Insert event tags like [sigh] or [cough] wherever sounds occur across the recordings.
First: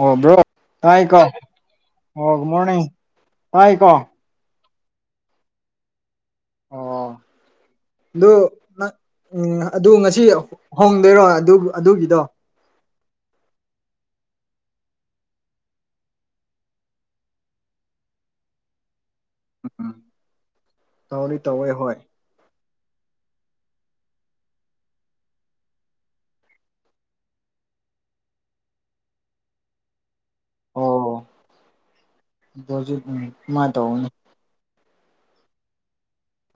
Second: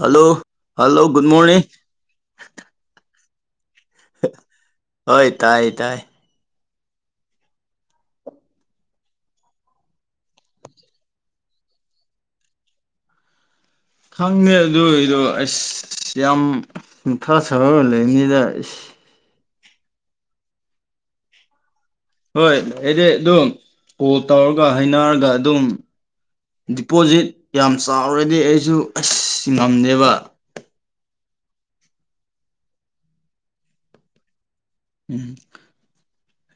ꯑꯣ hello bro hello ꯇꯥꯏꯀꯣ good morning ꯑꯣ ꯒꯨ ꯃꯣꯔꯅꯤꯡ ꯇꯥꯏꯀꯣ [unintelligible] ꯍꯣꯏ ꯇꯥꯏ ꯇꯥꯏ ꯑꯣ ꯑꯗꯨ [unintelligible] ꯑꯗꯨ ꯉꯁꯤ ꯍꯣꯡꯗꯣꯏꯔꯣ ꯑꯗꯨ ꯑꯗꯨꯒꯤꯗꯣ ꯈꯪꯗꯦ ꯑꯗꯨꯒꯤꯗꯣ ꯑꯁ ꯌꯥꯝ ꯃꯊꯥꯁꯥꯔꯒ ꯂꯩꯕꯅꯤꯗ ꯎꯝ ꯇꯧꯗꯤ ꯇꯧꯋꯦ ꯍꯣꯏ ꯍꯣꯏ ꯑꯩꯗꯤ ꯑꯗꯨꯝ ꯀꯣꯜ ꯇꯧꯔꯒ ꯍꯥꯏꯅꯔꯒ ꯑꯗꯨꯝ ꯗꯤꯄꯣꯖꯤꯠ ꯌꯥꯝ ꯆꯥꯎꯔꯗꯤ ꯑꯩꯁꯨ ꯑꯁ ꯉꯝꯗꯦꯕ ꯑꯣ ꯗꯤꯄꯣꯖꯤꯠ ꯗꯨꯃꯥꯏ ꯇꯧꯒꯅꯤ ꯎꯝ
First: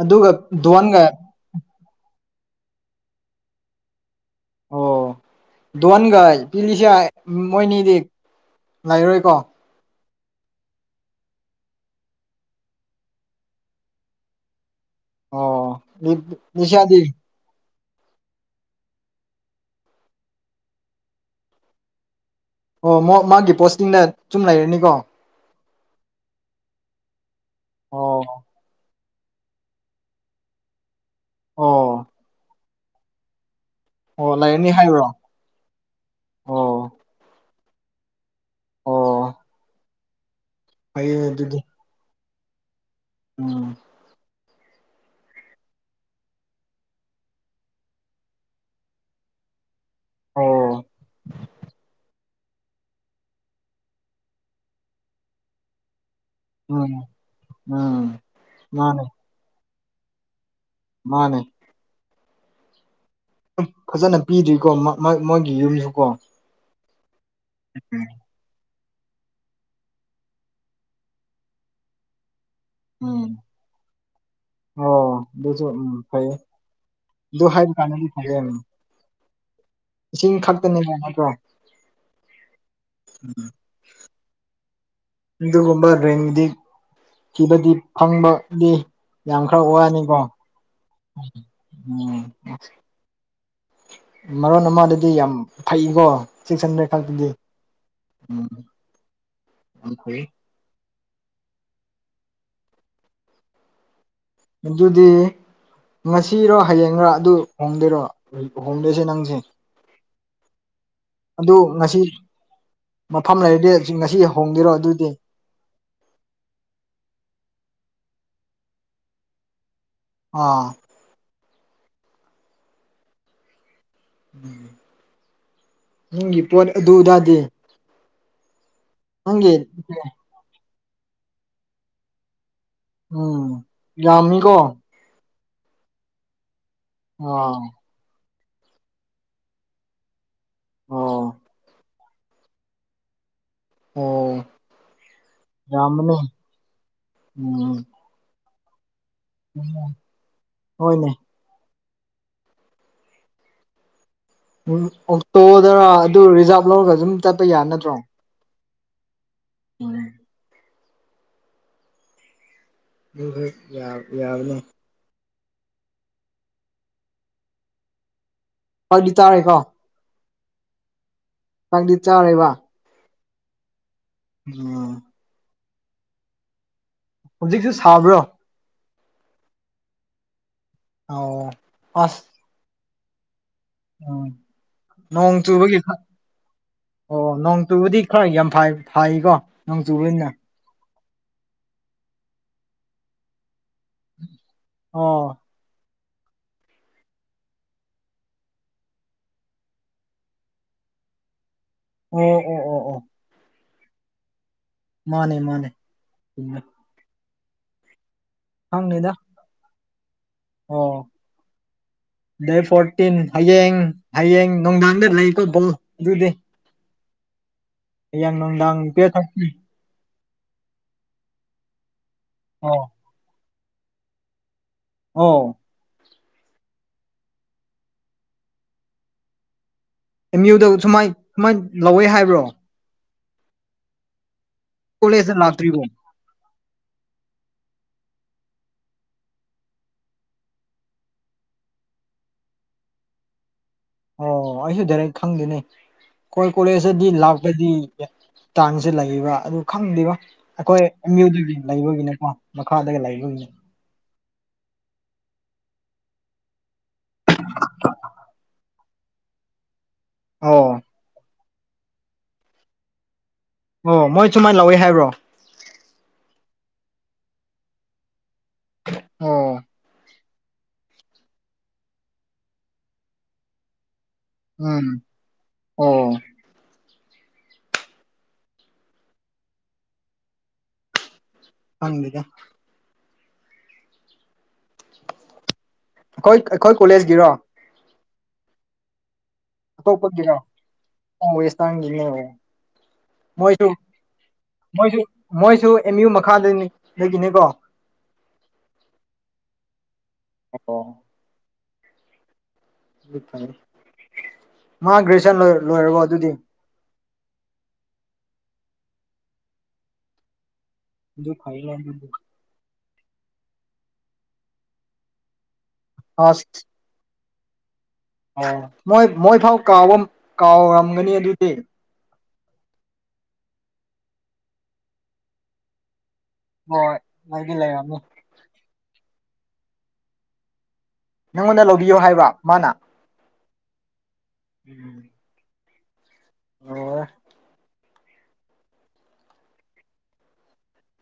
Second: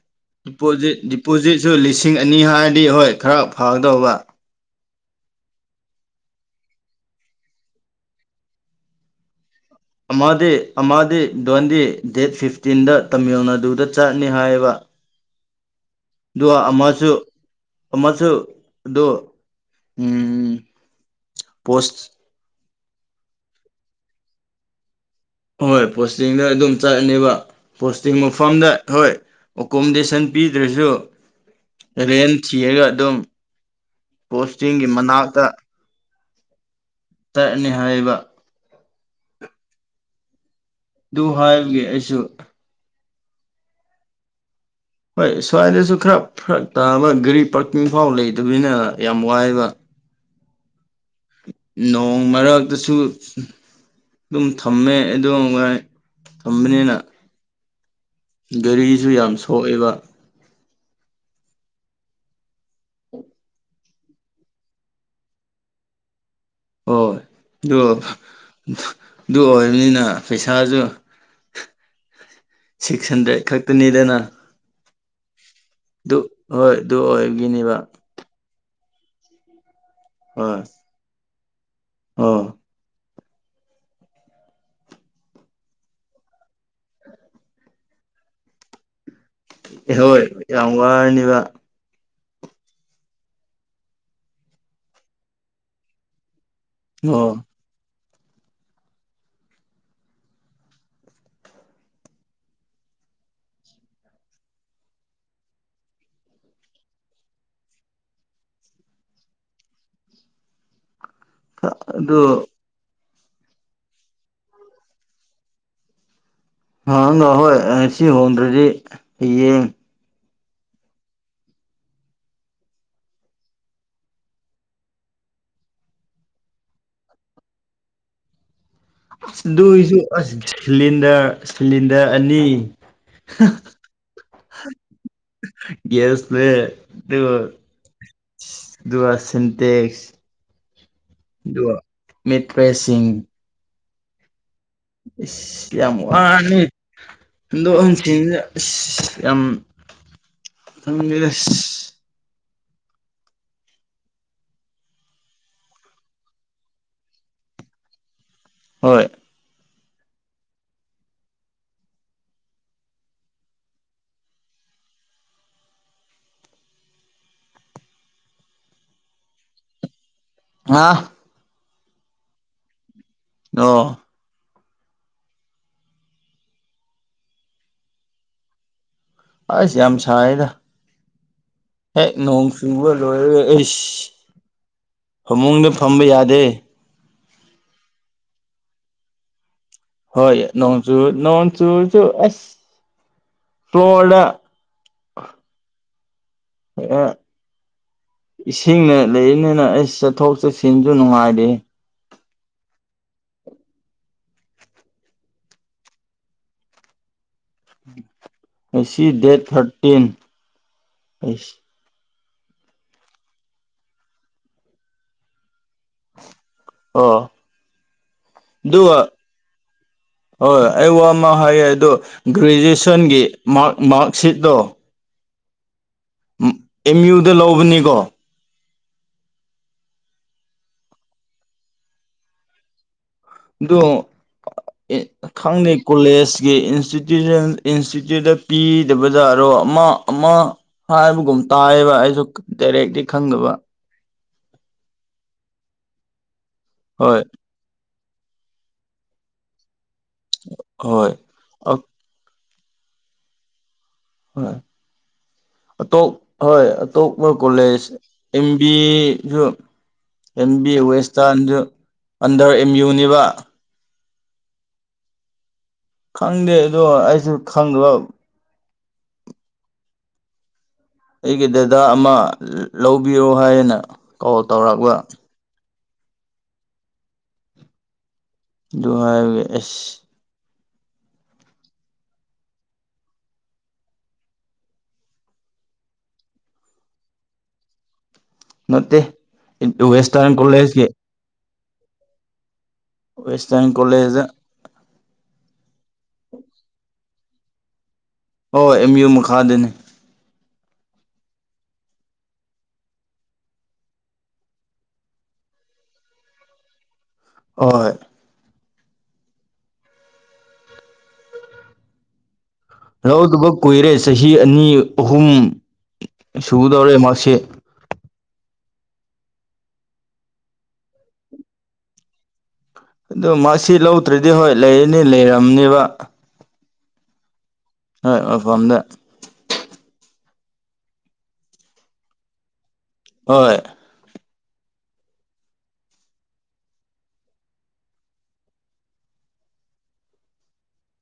ꯑꯗꯨꯒ ꯗꯤꯄꯣꯖꯤꯠ ꯗꯣꯟꯒ ꯗꯤꯄꯣꯖꯤꯠꯁꯨ ꯂꯤꯁꯤꯡ ꯑꯅꯤ ꯍꯥꯏꯔꯗꯤ ꯍꯣꯏ ꯈꯔ ꯐꯒꯗꯧꯕ ꯑꯣ ꯗꯣꯟꯒ ꯄꯤꯜꯂꯤꯁꯦ ꯃꯣꯏꯅꯤꯗꯤ ꯂꯩꯔꯣꯏꯀꯣ ꯑꯃꯗꯤ ꯑꯃꯗꯤ ꯗꯣꯟꯗꯤ ꯗꯦꯠ ꯐꯤꯐꯇꯤꯟꯗ ꯇꯥꯃꯤꯜ ꯅꯥꯗꯨꯗ ꯆꯥꯠꯅꯤ ꯍꯥꯏꯕ ꯑꯣ ꯑꯗꯨꯒ ꯑꯃꯁꯨ ꯅꯤꯁꯥꯗꯤ ꯑꯃꯁꯨ ꯑꯗꯨ ꯎꯝ ꯄꯣꯁ ꯑꯣ ꯃꯣ ꯃꯥꯒꯤ ꯄꯣꯁꯇꯤꯡꯗ ꯆꯨꯝ ꯂꯩꯔꯅꯤꯀꯣ ꯍꯣꯏ ꯄꯣꯁꯇꯤꯡꯗ ꯑꯗꯨꯝ ꯆꯠꯂꯅꯤꯕ ꯄꯣꯁꯇꯤꯡ ꯑꯣ ꯃꯐꯝꯗ ꯍꯣꯏ ꯑꯣꯀꯣꯃꯣꯗꯦꯁꯟ ꯄꯤꯗ꯭ꯔꯁꯨ ꯑꯣ ꯔꯦꯟ ꯊꯤꯔꯒ ꯑꯗꯨꯝ ꯑꯣ ꯂꯩꯔꯅꯤ ꯄꯣꯁꯇꯤꯡꯒꯤ ꯍꯥꯏꯕ꯭ꯔꯣ ꯃꯅꯥꯛꯇ ꯑꯣ ꯇꯠꯂꯅꯤ ꯍꯥꯏꯌꯦꯕ ꯑꯣ ꯐꯩꯌꯦ ꯑꯗꯨ ꯑꯗꯨꯗꯤ ꯍꯥꯏꯕꯒꯤ ꯑꯩꯁꯨ ꯎꯝ ꯍꯣꯏ ꯁ꯭ꯋꯥꯏꯗꯁꯨ ꯈꯔ ꯐꯔꯛ ꯇꯥꯕ ꯒꯥꯔꯤ ꯄꯥꯔꯀꯤꯡ ꯐꯥꯎ ꯂꯩꯗꯕꯅꯤꯅ ꯌꯥꯝ ꯋꯥꯏꯕ ꯑꯣ ꯅꯣꯡ ꯅꯣꯡ ꯃꯔꯛꯇꯁꯨ ꯑꯗꯨꯝ ꯊꯝꯃꯦ ꯑꯗꯨ [unintelligible] ꯎꯝ ꯎꯝ ꯃꯥꯅꯦ ꯒꯥꯔꯤꯁꯨ ꯌꯥꯝ ꯁꯣꯛꯑꯦꯕ ꯃꯥꯅꯦ [inaudible] ꯐꯖꯅ ꯄꯤꯗ꯭ꯔꯤꯀꯣ ꯃꯣꯏꯒꯤ ꯌꯨꯝꯁꯨ ꯀꯣ ꯍꯣꯏ ꯑꯗꯨ ꯑꯗꯨ ꯑꯣꯏꯕꯅꯤꯅ ꯄꯩꯁꯥꯁꯨ ꯁꯤꯛꯁ ꯎꯝ ꯍꯟꯗ꯭ꯔꯦꯗ ꯈꯛꯇꯅꯤꯗꯅ ꯑꯣ ꯑꯗꯨꯁꯨ ꯎꯝ ꯑꯗꯨ ꯐꯩꯌꯦ ꯍꯣꯏ ꯑꯗꯨ ꯗꯨ ꯍꯥꯏꯕꯀꯥꯟꯗ [unintelligible] ꯎꯝ ꯏꯁꯤꯡ ꯈꯛꯇꯅꯦꯕ ꯅꯠꯇ꯭ꯔꯣ ꯑꯥ [unintelligible] ꯑꯗꯨꯒꯨꯝꯕ ꯔꯦꯡꯗꯤ ꯊꯤꯕꯗꯤ ꯐꯪꯕꯗꯤ ꯌꯥꯝ ꯈꯔ ꯑꯦ ꯋꯥꯅꯤꯀꯣ ꯍꯣꯏ ꯌꯥꯝ ꯋꯥꯔꯅꯤꯕ ꯎꯝ ꯃꯔꯣꯟ ꯑꯃꯗꯗꯤ ꯌꯥꯝ ꯐꯩꯀꯣ ꯁꯤꯛꯁ ꯍꯟꯗ꯭ꯔꯦꯠ ꯈꯛꯇꯗꯤ ꯑꯣ ꯎꯝ [unintelligible] ꯑꯗꯨꯗꯤ ꯉꯁꯤꯔꯣ ꯍꯌꯦꯡꯔꯥ ꯑꯗꯨ ꯍꯣꯡꯗꯣꯏꯔꯣ ꯍꯣꯡꯗꯣꯏꯁꯦ ꯅꯪꯁꯦ ꯑꯗꯨ ꯉꯁꯤꯜ ꯑꯗꯨ ꯃꯐꯝ ꯂꯩꯔꯗꯤ ꯉꯁꯤ ꯍꯣꯡꯗꯦꯔꯣ ꯑꯗꯨꯗꯤ [unintelligible] ꯉꯁꯤ ꯍꯣꯡꯗ꯭ꯔꯗꯤ ꯍꯌꯦꯡ ꯑꯥ ꯎ ꯅꯪꯒꯤ ꯄꯣꯠ ꯑꯗꯨꯗꯥꯗꯤ ꯑꯗꯨꯏꯁꯨ ꯑꯁ ꯁꯤꯂꯤꯟꯗꯔ ꯁꯤꯂꯤꯟꯗꯔ ꯑꯅꯤ ꯎꯝ ꯌꯥꯝꯃꯤꯀꯣ ꯌꯦꯁ ꯕꯦ ꯗꯨ ꯑꯥ ꯑꯗꯨꯒ ꯁꯤꯟꯇꯦꯛꯁ ꯑꯣ ꯑꯗꯨ ꯃꯤꯠ ꯐ꯭ꯔꯦꯁꯤꯡ ꯑꯣ ꯏꯁ ꯌꯥꯝ ꯌꯥꯝꯕꯅꯦ ꯋꯥꯅꯤ ꯎꯝ ꯍꯣꯟꯗꯣꯛ ꯍꯣꯟꯖꯤꯟ ꯏꯁ ꯌꯥꯝ ꯍꯣꯏꯅꯦ ꯈꯪꯉꯦ ꯑꯁ ꯎꯝ ꯑꯣꯛꯇꯣꯗꯔ ꯑꯗꯨ ꯔꯤꯖꯥꯕ ꯂꯧꯔꯒ ꯑꯗꯨꯝ ꯆꯠꯄ ꯌꯥ ꯅꯠꯇ꯭ꯔꯣ ꯍꯣꯏ ꯍꯣꯏ ꯑꯗꯨ ꯍꯦꯛ ꯌꯥꯕ ꯌꯥꯕꯅꯦ ꯑꯩꯗꯤ ꯇꯥꯔꯦꯀꯣ ꯑ ꯄꯪꯗꯤ ꯆꯥꯎꯔꯦꯕ ꯑꯣ ꯎꯝ ꯍꯧꯖꯤꯛꯁꯨ ꯁꯥꯕ꯭ꯔꯣ ꯑꯁ ꯌꯥꯝ ꯁꯥꯏꯗ ꯑꯣ ꯍꯦꯛ ꯑꯁ ꯅꯣꯡ ꯆꯨꯕ ꯂꯣꯏꯔꯦ ꯑꯩꯁ ꯎꯝ ꯅꯣꯡ ꯐꯃꯨꯡꯗ ꯆꯨꯕꯒꯤ ꯐꯝꯕ ꯌꯥꯗꯦ ꯑꯣ ꯅꯣꯡꯆꯨꯕꯗꯤ ꯈꯔ ꯌꯥꯝ ꯐꯥꯏ ꯐꯥꯏꯀꯣ ꯍꯣꯏ ꯅꯣꯡꯆꯨ ꯅꯣꯡ ꯆꯨꯔꯁꯨ ꯑꯁ ꯐ꯭ꯂꯣꯔꯗ ꯑꯣ ꯏꯁꯤꯡꯅ ꯂꯩꯔꯤꯅꯤꯅ ꯑꯩ ꯆꯠꯊꯣꯛ ꯆꯠꯁꯤꯟꯁꯨ ꯅꯨꯡꯉꯥꯏꯔ ꯑꯣ ꯑꯣ ꯑꯣ ꯑꯣ ꯃꯥꯅꯦ ꯃꯥꯅꯦ ꯆꯨꯝꯃꯦ ꯉꯁꯤ ꯈꯪꯗꯦꯗ ꯗꯦꯠ ꯊꯥꯔꯇꯤꯟ ꯑꯣ ꯑꯩꯁ ꯗꯦꯠ ꯐꯣꯔꯇꯤꯟ ꯍꯌꯦꯡ ꯍꯌꯦꯡ ꯅꯨꯡꯗꯥꯡꯗ ꯂꯩꯀꯣ ꯕꯣꯜ ꯑꯗꯨꯗꯤ ꯑꯣ ꯍꯌꯦꯌꯥꯡ ꯅꯨꯡꯗꯥꯡ ꯑꯗꯨꯒ ꯄꯔꯦ ꯍꯣꯏ ꯑꯩ ꯋꯥ ꯑꯃ ꯍꯥꯏꯌꯦ ꯑꯗꯣ ꯑꯣ ꯒ꯭ꯔꯦꯖꯨꯑꯦꯁꯟꯒꯤ ꯃꯥ꯭ꯔꯛ ꯃꯥ꯭ꯔꯛ ꯁꯤꯠꯗꯣ ꯑꯣ ꯎꯞ ꯑꯦꯝ ꯌꯨꯗ ꯂꯧꯕꯅꯤꯀꯣ ꯑꯦꯝ ꯌꯨꯗ ꯁꯨꯃꯥꯏ ꯁꯨꯃꯥꯏꯅ ꯂꯧꯋꯦ ꯍꯥꯏꯕ꯭ꯔꯣ ꯑꯗꯨ ꯑꯦ ꯀꯣꯂꯦꯖꯇ ꯈꯪꯗꯦ ꯂꯥꯛꯇ꯭ꯔꯤꯕꯣ ꯀꯣꯂꯦꯖꯀꯤ ꯏꯟꯁꯇꯤ__ [unintelligible] ꯏꯟꯁꯇꯤꯇ꯭ꯌꯨꯠꯇ ꯄꯤꯗꯕ ꯖꯥꯠꯔꯣ ꯑꯃꯥ ꯑꯃꯥ ꯍꯥꯏꯕꯒꯨꯝ ꯇꯥꯏꯌꯦꯕ ꯑꯩꯁꯨ ꯀ ꯗꯥꯏꯔꯦꯛꯂꯤ ꯈꯪꯗꯕ ꯑꯣ ꯑꯩꯁꯨ ꯗꯥꯏꯔꯦꯛ ꯈꯪꯗꯦꯅꯦ ꯈꯣꯏ ꯀꯣꯂꯦꯖꯇꯗꯤ ꯍꯣꯏ ꯂꯥꯛ__ ꯇꯗꯤ ꯇꯥꯡꯁꯦ ꯂꯩꯌꯦꯕ ꯑꯗꯨ ꯈꯪꯗꯦꯕ ꯑꯩꯈꯣꯏ ꯍꯣꯏ ꯑꯦꯝꯌꯨꯗꯒꯤ ꯑ- ꯂꯩꯕꯒꯤꯅꯦꯀꯣ ꯃꯈꯥꯗꯒ ꯂꯩꯕꯒꯤ ꯍꯣꯏ ꯑꯇꯣꯞ ꯍꯣꯏ ꯑꯇꯣꯞꯄ ꯀꯣꯂꯦꯖ ꯑꯦꯝ ꯕꯤꯒ ꯑꯦꯝ ꯑꯣ ꯕꯤ ꯋꯦꯁꯇꯥꯟꯁꯨ ꯑꯟꯗꯔ ꯑꯦꯝ ꯌꯨꯅꯤꯕꯥ ꯑꯣ ꯃꯣꯏ ꯁꯨꯃꯥꯏꯟ ꯂꯧꯑꯦ ꯍꯥꯏꯕ꯭ꯔꯣ ꯈꯪꯗꯦ ꯑꯗꯣ ꯑꯩꯁꯨ ꯈꯪꯗ [unintelligible] [unintelligible] ꯑꯣ ꯑꯩꯒꯤ ꯗꯗꯥ ꯑꯃ ꯂ ꯂꯧꯕꯤꯌꯣ ꯍꯥꯏꯌꯦꯅ ꯀꯣꯜ ꯎꯝ ꯇꯧꯔꯛꯄ ꯑꯣ ꯑꯗꯨ ꯍꯥꯏꯕꯒꯤ ꯑꯦꯁ ꯈꯪꯗꯦꯗ ꯑꯩꯈꯣꯏ ꯑꯩꯈꯣꯏ ꯀꯣꯂꯦꯖꯒꯤꯔꯣ ꯅꯠꯇꯦ ꯑꯇꯣꯞꯄꯒꯤꯔꯣ ꯋꯦꯁꯇꯔꯟ ꯀꯣꯂꯦꯖꯀꯤ [unintelligible] ꯃꯣꯏꯁꯨ ꯋꯦꯁꯇꯔꯟ ꯀꯣꯂꯦꯖꯗ ꯃꯣꯏꯁꯨ ꯃꯣꯏꯁꯨ ꯑꯦꯝ ꯌꯨ ꯃꯈꯥꯗꯩꯅꯤ [unintelligible] ꯅꯤꯀꯣ ꯑꯣ ꯑꯦꯝ ꯌꯨ ꯃꯈꯥꯗꯅꯤ ꯑꯣ [unintelligible] ꯃꯥ ꯒ꯭ꯔꯦꯖꯨꯁꯟ ꯂꯣꯢꯔ ꯂꯣꯏꯔꯕꯣ ꯑꯗꯨꯗꯤ ꯍꯣꯏ ꯗꯨ ꯐꯩꯅꯦ ꯑꯗꯨꯗꯤ ꯂꯧꯗꯕ ꯀꯨꯏꯔꯦ ꯆꯍꯤ ꯑꯅꯤ ꯑꯍꯨꯝ ꯑꯁ ꯁꯨꯗꯧꯔꯦ ꯃꯥ꯭ꯔꯛꯁꯤꯠ ꯑꯣ ꯃꯣꯏ ꯃꯣꯏ ꯐꯥꯎ ꯀꯥꯎꯕ ꯃ ꯀꯥꯎꯔꯝ ꯀꯥꯎꯔꯝꯒꯅꯤ ꯑꯗꯨꯗꯤ ꯑꯗꯨ ꯃꯥ꯭ꯔꯛꯁꯤꯠ ꯂꯧꯗ꯭ꯔꯗꯤ ꯍꯣꯏ ꯂꯩꯌꯦꯅꯦ ꯂꯩꯔꯝꯅꯤꯕ ꯍꯣꯏ ꯅꯣꯏꯗꯤ ꯂꯩꯔꯝꯃꯤ__ ꯑꯦꯜꯐꯝꯗ ꯅꯪꯉꯣꯟꯗ ꯂꯧꯕꯤꯌꯣ ꯍꯥꯏꯕ ꯃꯥꯅ ꯍꯣꯏ ꯎꯝ ꯂꯣꯏꯌꯦꯍ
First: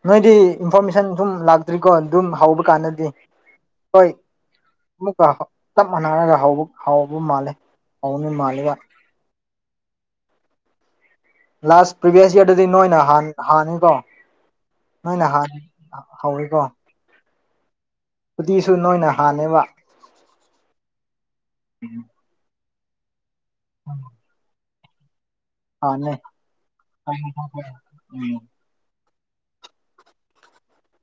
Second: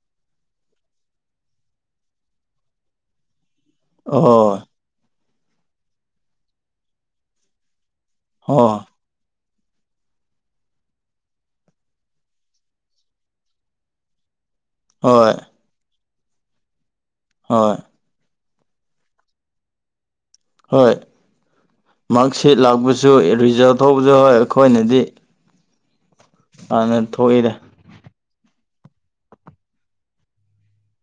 ꯅꯣꯏꯗꯤ ꯏꯟꯐꯣꯔꯃꯦꯁꯟ ꯁꯨꯝ ꯂꯥꯛꯇ꯭ꯔꯤꯀꯣ ꯑꯗꯨꯝ ꯍꯧꯕ ꯀꯥꯟꯗꯗꯤ ꯍꯣꯏ ꯑꯣ ꯑꯃꯨꯛꯀ ꯆꯞ ꯃꯥꯟꯅꯔꯒ ꯍꯧꯕ ꯍꯥꯎꯕ ꯃꯥꯜꯂꯦ ꯍꯥꯎꯅꯤ ꯃꯥꯜꯂꯦꯕ ꯑꯣ ꯂꯥꯁ ꯄ꯭ꯔꯤꯚ꯭ꯌꯁ ꯌꯔꯗꯗꯤ ꯅꯣꯏꯅ ꯍꯥꯟ ꯍꯥꯟꯅꯤꯀꯣ ꯅꯣꯏꯅ ꯍꯣꯏ ꯍꯥꯟ__ ꯍꯥꯎꯋꯦꯀꯣ ꯍꯣꯏ ꯎꯗꯨꯏꯁꯨ ꯅꯣꯏꯅ ꯍꯥꯟꯅꯦꯕ ꯍꯣꯏ ꯃꯥ꯭ꯔꯛ ꯁꯤꯠ ꯂꯥꯛꯄꯁꯨ ꯑꯦ ꯔꯤꯖꯜꯠ ꯊꯣꯛꯄꯁꯨ ꯍꯣꯏ ꯑꯩꯈꯣꯏꯅꯗꯤ ꯑꯥꯅꯦ ꯍꯥꯟꯅ ꯊꯣꯛꯏꯗ [unintelligible]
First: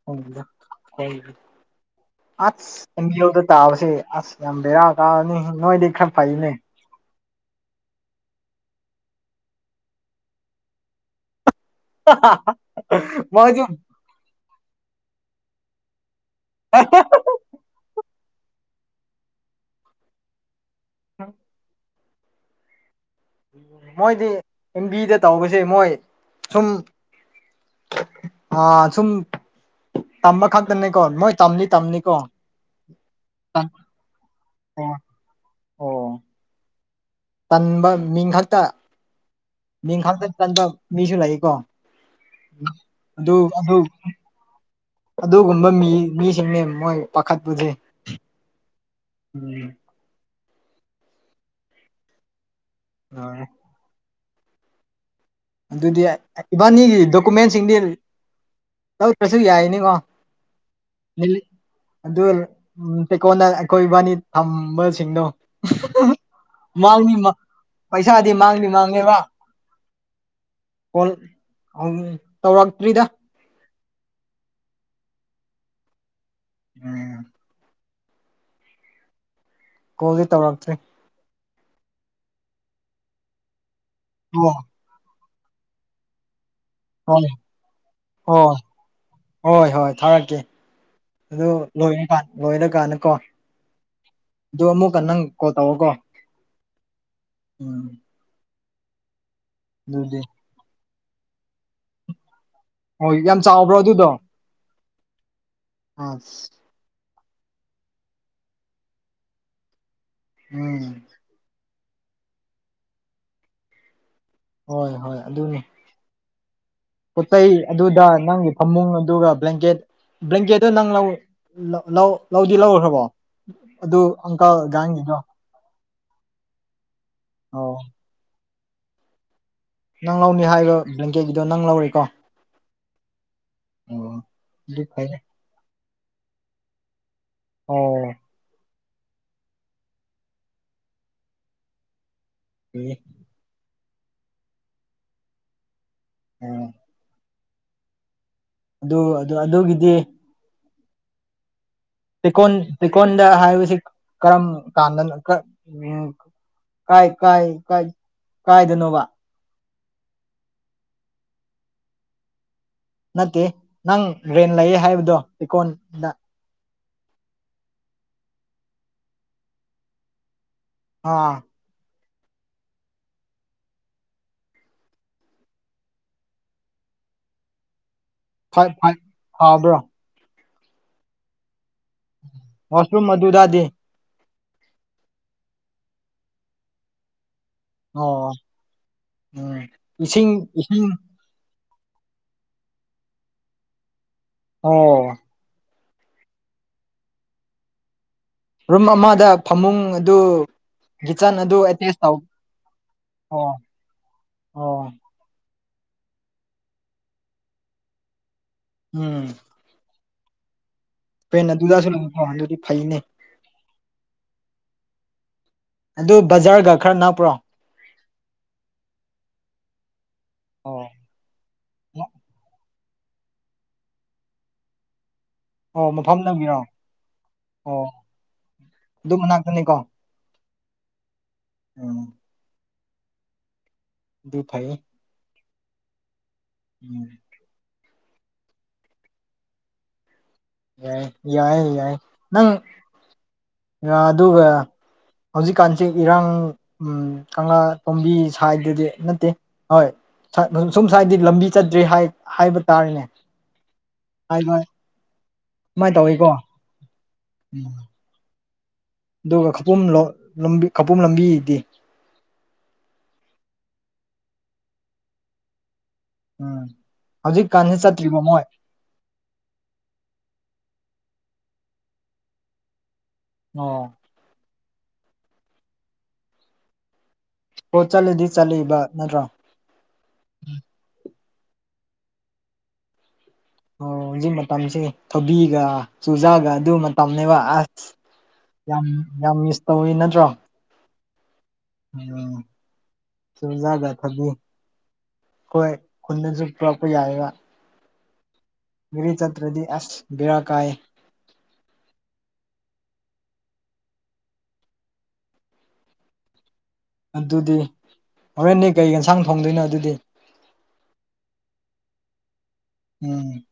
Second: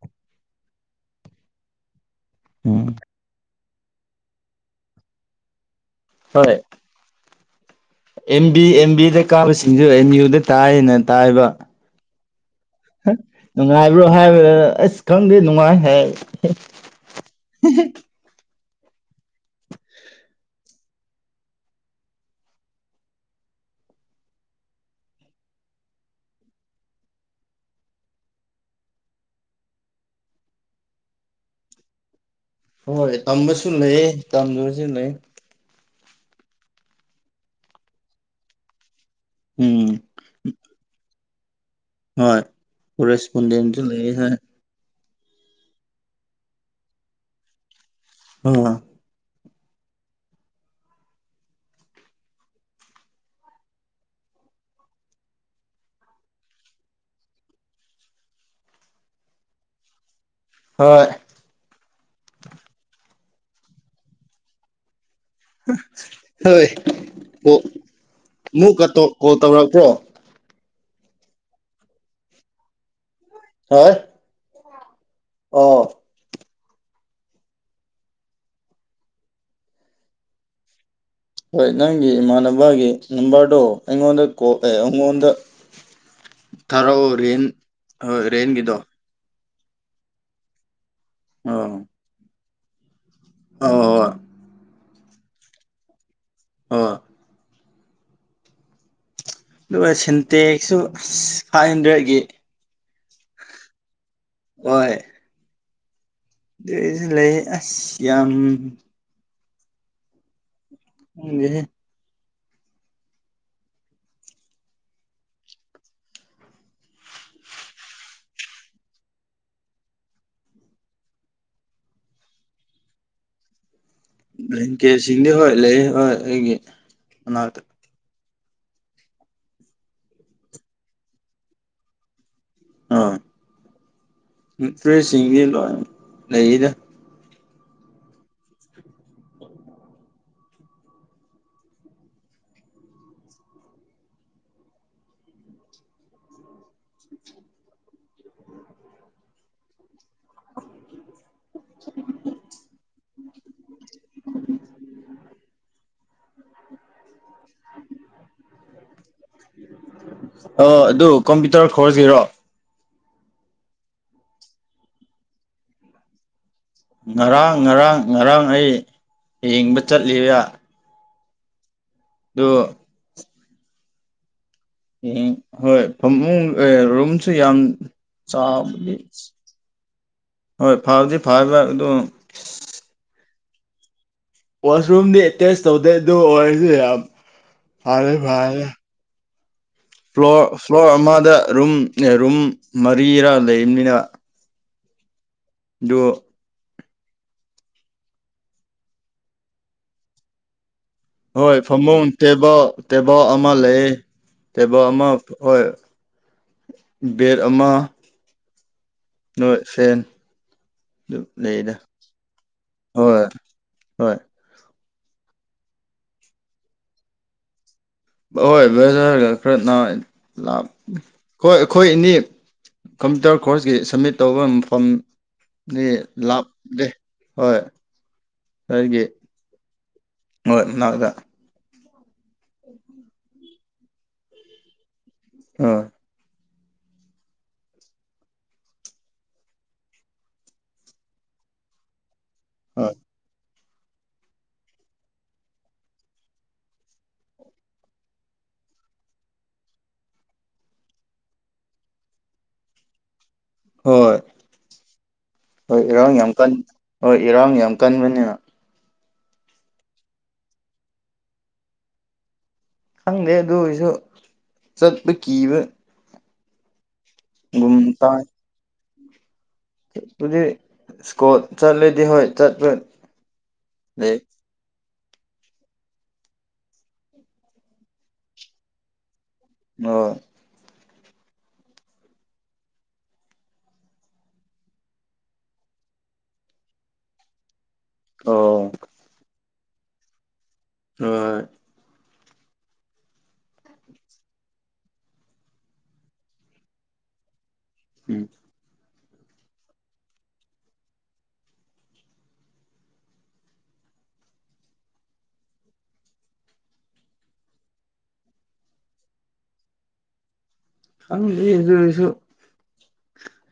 ꯈꯪꯗꯦꯗ ꯑꯈꯣꯏꯒꯤꯗꯤ [unintelligible] ꯎꯝ ꯌꯧꯗ ꯇꯥꯕꯁꯦ ꯑꯁ ꯌꯥꯝ ꯕꯦꯔꯥ ꯀꯥꯒꯅꯤ ꯅꯣꯏꯗꯤ ꯈꯔ ꯐꯩꯌꯦꯅꯦ ꯍꯣꯏ ꯑꯦꯝ ꯕꯤ ꯑꯦꯝ ꯕꯤꯗ ꯀꯥꯕꯁꯤꯡꯁꯨ ꯑꯦꯝ ꯌꯨꯗ ꯇꯥꯏꯌꯦꯅ ꯇꯥꯏꯕ꯫ ꯍꯥ ꯍꯥ ꯍꯥ꯫ ꯅꯨꯡꯉꯥꯏꯕ꯭ꯔꯣ ꯍꯥꯏꯕ ꯑꯁ ꯈꯪꯗꯦ ꯅꯨꯡꯉꯥꯏ ꯍꯥꯏ ꯑꯣ [unintelligible] ꯃꯣꯏꯗꯤ ꯑꯦꯝ ꯕꯤꯗ ꯇꯧꯕꯁꯦ ꯃꯣꯏ ꯁꯨꯝ ꯑ ꯁꯨꯝ ꯑꯃꯈꯛꯇꯅꯦꯀꯣ ꯃꯣꯏ ꯇꯝꯅꯤ ꯇꯝꯅꯤꯀꯣ꯫ ꯍꯣꯏ ꯇꯝꯕꯁꯨ ꯂꯩꯌꯦ ꯇꯝꯗꯕꯁꯨ ꯂꯩ ꯆꯟꯕ ꯃꯤꯡ ꯈꯛꯇ ꯎꯝ ꯃꯤꯡ ꯈꯛꯇ ꯆꯟꯕ ꯃꯤꯁꯨ ꯂꯩꯌꯦꯀꯣ ꯍꯣꯏ ꯑꯗꯨ ꯑꯗꯨ ꯀꯣꯔꯦꯁꯄꯣꯟꯗꯦꯟꯁꯨ ꯂꯩꯌꯦ ꯍꯥꯏ ꯑꯗꯨꯒꯨꯝꯕ ꯃꯤ ꯃꯤꯁꯤꯡꯅꯦ ꯃꯣꯏ ꯄꯥꯈꯠꯄꯨꯁꯦ ꯑꯥ꯫ ꯎꯝ ꯉꯥꯎꯔꯦ ꯑꯗꯨꯗꯤ ꯏꯕꯥꯅꯤꯒꯤ ꯗꯣꯀꯨꯃꯦꯟꯁꯤꯡꯗꯤ ꯇꯧꯗ꯭ꯔꯁꯨ ꯌꯥꯏꯅꯤꯀꯣ ꯍꯣꯏ ꯑꯗꯨ ꯆꯦꯛꯀꯣꯟꯗ ꯑꯩꯈꯣꯏ ꯏꯕꯥꯅꯤ ꯊꯝꯕꯁꯤꯡꯗꯣ ꯍꯣꯏ [unintelligible] ꯄꯩꯁꯥꯗꯤ ꯃꯥꯡꯗꯤ ꯑꯃꯨꯛꯀ ꯃꯥꯡꯉꯦꯕ ꯀꯣꯜ ꯇꯧꯔꯛꯄ꯭ꯔꯣ [unintelligible] ꯇꯧꯔꯛꯇ꯭ꯔꯤꯗ [unintelligible] ꯑꯣ꯫ ꯎꯝ ꯀꯣꯜꯗꯤ ꯇꯧꯔꯛꯇ꯭ꯔꯦ꯫ ꯍꯣꯏ ꯅꯪꯒꯤ ꯏꯃꯥꯟꯅꯕꯒꯤ ꯅꯝꯕꯔꯗꯣ ꯑꯩꯉꯣꯟꯗ ꯑꯣ ꯀꯣꯜ ꯑꯦ ꯑꯉꯣꯟꯗ꯫ ꯊꯥꯔꯛꯑꯣ ꯍꯣꯏ ꯔꯦꯟ ꯍꯣꯏ ꯔꯦꯟꯒꯤꯗꯣ ꯍꯣꯏ ꯍꯣꯏ ꯊꯥꯔꯛꯀꯦ ꯑꯗꯨ ꯑꯣ ꯂꯣꯏꯔ ꯀꯥꯟ ꯂꯣꯏꯔ ꯀꯥꯟꯗꯀꯣ ꯑꯣ ꯍꯣꯏ ꯗꯨ ꯑꯃꯨꯛꯀ ꯅꯪ ꯀꯣꯜ ꯇꯧꯋꯣꯀꯣ ꯑ ꯎꯝ ꯗꯨꯒ ꯑꯗꯨꯗꯤ ꯁꯤꯟꯇꯦꯛꯁꯨ ꯐꯥꯏꯚ ꯍꯟꯗ꯭ꯔꯦꯠꯀꯤ ꯍꯣꯏ ꯌꯥꯝ ꯆꯥꯎꯕ꯭ꯔꯣ ꯑꯗꯨꯗꯣ ꯍꯣꯏ ꯑꯁ ꯁꯤꯂꯩ ꯑꯁ ꯌꯥꯝ ꯎꯝ ꯈꯪꯗꯦꯅꯦ ꯍꯣꯏ ꯍꯣꯏ ꯑꯗꯨꯅꯤ ꯄꯣꯇꯩ ꯑꯗꯨꯗ ꯅꯪꯒꯤ ꯐꯃꯨꯡ ꯑꯗꯨꯒ ꯕ꯭ꯂꯦꯡꯀꯦꯠ꯫ ꯕ꯭ꯂꯦꯡꯀꯦꯠꯇ ꯅꯪ ꯂꯧ ꯂ ꯂꯧꯂꯧꯗꯤ ꯂꯧꯈ꯭ꯔꯕꯣ ꯑꯗꯨ ꯑꯪꯀꯜ ꯒꯥꯡꯒꯤꯗꯣ ꯕ꯭ꯂꯪꯀꯦꯠꯁꯤꯡꯗꯤ ꯍꯣꯏ ꯂꯩ ꯍꯣꯏ ꯑꯩꯒꯤ ꯃꯅꯥꯛꯇ ꯑꯣ ꯅꯪ ꯂꯧꯅꯤ ꯍꯥꯏꯕ ꯕ꯭ꯂꯦꯡꯀꯦꯠꯒꯤꯗꯣ ꯅꯪ ꯂꯧꯔꯦꯀꯣ ꯑꯣ ꯍꯣꯏ ꯑꯗꯨ ꯐꯩꯌꯦ ꯐ꯭ꯔꯦꯁꯁꯤꯡꯗꯤ ꯂꯣꯏ ꯂꯩꯔꯤꯗ ꯑꯣ ꯑꯦ ꯎꯝ ꯑꯗꯨ ꯑꯗꯨ ꯑꯗꯨꯒꯤꯗꯤ [unintelligible] ꯇꯦꯀꯣꯟ ꯇꯦꯀꯣꯟꯗ ꯍꯥꯏꯕꯁꯤ ꯀꯔꯝ ꯀꯥꯟꯗ ꯀꯥꯏ ꯀꯥꯏ ꯀꯥꯏ ꯀꯥꯏꯗꯥꯅꯣꯕ꯫ ꯑꯣ ꯑꯗꯨ ꯀꯝꯄ꯭ꯌꯨꯇꯔ ꯀꯣꯔꯁ ꯒꯤꯔꯣ꯫ ꯅꯠꯇꯦ ꯅꯪ ꯔꯦꯟ ꯂꯩꯌꯦ ꯍꯥꯏꯕꯗꯣ ꯏꯀꯣꯟꯗ ꯉꯔꯥꯡ ꯉꯔꯥꯡ ꯉꯔꯥꯡ ꯑꯩ ꯌꯦꯡꯕ ꯆꯠꯂꯦ ꯕ꯫ ꯑꯥ ꯗꯣ [unintelligible] ꯍꯣꯏ ꯐꯃꯨꯡ ꯑꯦ ꯔꯨꯝꯁꯨ ꯌꯥꯝ ꯐ ꯐꯕ ꯆꯥꯎꯕꯗꯤ ꯐꯥꯕ꯭ꯔꯥ꯫ ꯍꯣꯏ ꯐꯕꯗꯤ ꯐꯔꯤꯕ ꯑꯗꯣ ꯋꯥꯁꯔꯨꯝ ꯃꯗꯨꯗꯥꯗꯤ ꯋꯥꯁꯔꯨꯝꯗꯤ ꯑꯦꯇꯦꯁ ꯇꯧꯗꯦ ꯑꯗꯨ ꯑꯣꯏꯔꯁꯨ ꯌꯥꯝ ꯐꯔꯦ ꯑꯣ ꯐꯔꯦ ꯎꯝ ꯏꯁꯤꯡ ꯐ꯭ꯂꯣꯔ ꯏꯁꯤꯡ ꯐ꯭ꯂꯣꯔ ꯑꯃꯗ ꯔꯨꯝ ꯔꯨꯝ ꯃꯔꯤꯔꯥ ꯂꯩꯕꯅꯤꯅ ꯑꯣ ꯗꯨ ꯔꯨꯝ ꯑꯃꯗ ꯐꯃꯨꯡ ꯑꯗꯨ ꯀꯤꯠꯆꯟ ꯍꯣꯏ ꯑꯗꯨ ꯑꯦꯇꯦꯁ ꯐꯃꯨꯡ ꯇꯧ ꯇꯦꯕꯜ ꯇꯦꯕꯜ ꯑꯃ ꯑꯣ ꯂꯩ ꯇꯦꯕꯜ ꯑꯣ ꯑꯃ ꯍꯣꯏ ꯕꯦꯠ ꯑꯃ꯫ ꯎꯝ꯫ ꯅꯣꯏ ꯐꯦꯟ ꯑꯗꯨ ꯄꯦꯟ ꯂꯩꯗ ꯑꯗꯨꯗꯁꯨ ꯂꯩꯕ ꯑꯗꯨꯗꯤ ꯐꯩꯅꯦ ꯍꯣꯏ ꯍꯣꯏ ꯑꯗꯣ ꯕꯖꯥꯔꯒ ꯈꯔ ꯅꯛꯄ꯭ꯔꯣ꯫ ꯍꯣꯏ ꯑꯣ [unintelligible] ꯑꯩꯈꯣꯏ ꯑꯅꯤ ꯀꯝꯄ꯭ꯌꯨꯇꯔ ꯀꯣꯔꯁꯀꯤ ꯁꯕꯃꯤꯠ ꯇꯧꯕ ꯃꯐꯝ ꯑꯣ ꯃꯐꯝ ꯅꯪꯒꯤꯔꯣ [unintelligible] ꯍꯣꯏ ꯑꯣ ꯑꯩꯒꯤ ꯑꯗꯨ ꯃꯅꯥꯛꯇꯅꯤꯀꯣ ꯃꯣꯏ ꯃꯅꯥꯛꯇ꯫ ꯎꯝ ꯗꯨ ꯐꯩꯌꯦ꯫ ꯎꯝ꯫ ꯎꯝ꯫ ꯌꯥꯏ ꯌꯥꯏ ꯌꯥꯏ ꯅꯪ ꯍꯣꯏ ꯑꯗꯨꯒ ꯍꯧꯖꯤꯛꯀꯥꯟꯁꯦ ꯏꯔꯥꯡ ꯎꯝ ꯀꯪꯂꯥ ꯇꯣꯝꯕꯤ ꯁꯥꯏꯗꯗꯤ ꯅꯠꯇꯦ ꯍꯣꯏ ꯎꯝ ꯁꯨꯝ ꯁ꯭ꯋꯥꯏꯗꯤ ꯂꯝꯕꯤ ꯆꯠꯇ꯭ꯔꯤ ꯍꯥꯢ ꯍꯥꯏꯕ ꯇꯥꯔꯦꯅꯦ ꯍꯣꯏ ꯍꯥꯏ ꯍꯣꯏ ꯏꯔꯥꯡ ꯌꯥꯝ ꯀꯟꯕ ꯍꯣꯏ ꯏꯔꯥꯡ ꯌꯥꯝ ꯀꯟꯕꯅꯤꯅ꯫ ꯗꯨꯒ ꯈꯧꯄꯨꯝ ꯔꯣꯝ ꯂꯝꯕꯤ ꯈꯧꯄꯨꯝ ꯂꯝꯕꯤꯗꯤ꯫ ꯈꯪꯗꯦ ꯑꯗꯨ ꯑꯣꯏ ꯁꯨ ꯆꯠꯄ ꯀꯤꯕ ꯎꯝ ꯍꯧꯖꯤꯛꯀꯥꯟꯖꯦ ꯆꯠꯇ꯭ꯔꯤꯕꯣ ꯃꯣꯏ꯫ ꯗꯨꯗꯤ ꯁꯀꯣꯠ ꯆꯠꯂꯗꯤ ꯍꯣꯏ ꯆꯠꯄ ꯑꯣ꯫ [unintelligible] ꯑꯣ ꯆꯠꯂꯗꯤ ꯆꯠꯂꯦꯕ ꯅꯠꯇ꯭ꯔꯣ꯫ ꯍꯣ꯫ ꯑꯣ ꯍꯧꯖꯤꯛ ꯃꯇꯝꯁꯦ ꯊꯕꯤꯒ ꯆꯨꯖꯥꯛꯒ ꯑꯗꯨ ꯃꯇꯝꯅꯦꯕ ꯑ ꯌꯥꯝ ꯌꯥꯝ ꯃꯤꯁ ꯇꯧꯋꯦ ꯅꯠꯇ꯭ꯔꯣ꯫ [unintelligible] ꯎꯝ ꯆꯨꯖꯥꯛꯒ ꯊꯕꯤ ꯈꯣꯏ ꯈꯨꯟꯗꯁꯨ ꯄꯨꯔꯛꯄ ꯌꯥꯏꯌꯦꯕ ꯎꯝ ꯒꯔꯤ ꯆꯇ꯭ꯔꯗꯤ ꯑꯁ ꯕꯦꯔꯥ ꯀꯥꯏꯌꯦ ꯑꯗꯨꯗꯤ ꯍꯣꯔꯦꯟꯅꯦ ꯀꯩ ꯌꯦꯟꯁꯥꯡ ꯊꯣꯡꯗꯣꯏꯅꯣ ꯑꯗꯨꯗꯤ ꯈꯪꯗ꯭ꯔꯤ ꯑꯗꯨ ꯑꯣꯏꯔꯁꯨ ꯎꯝ꯫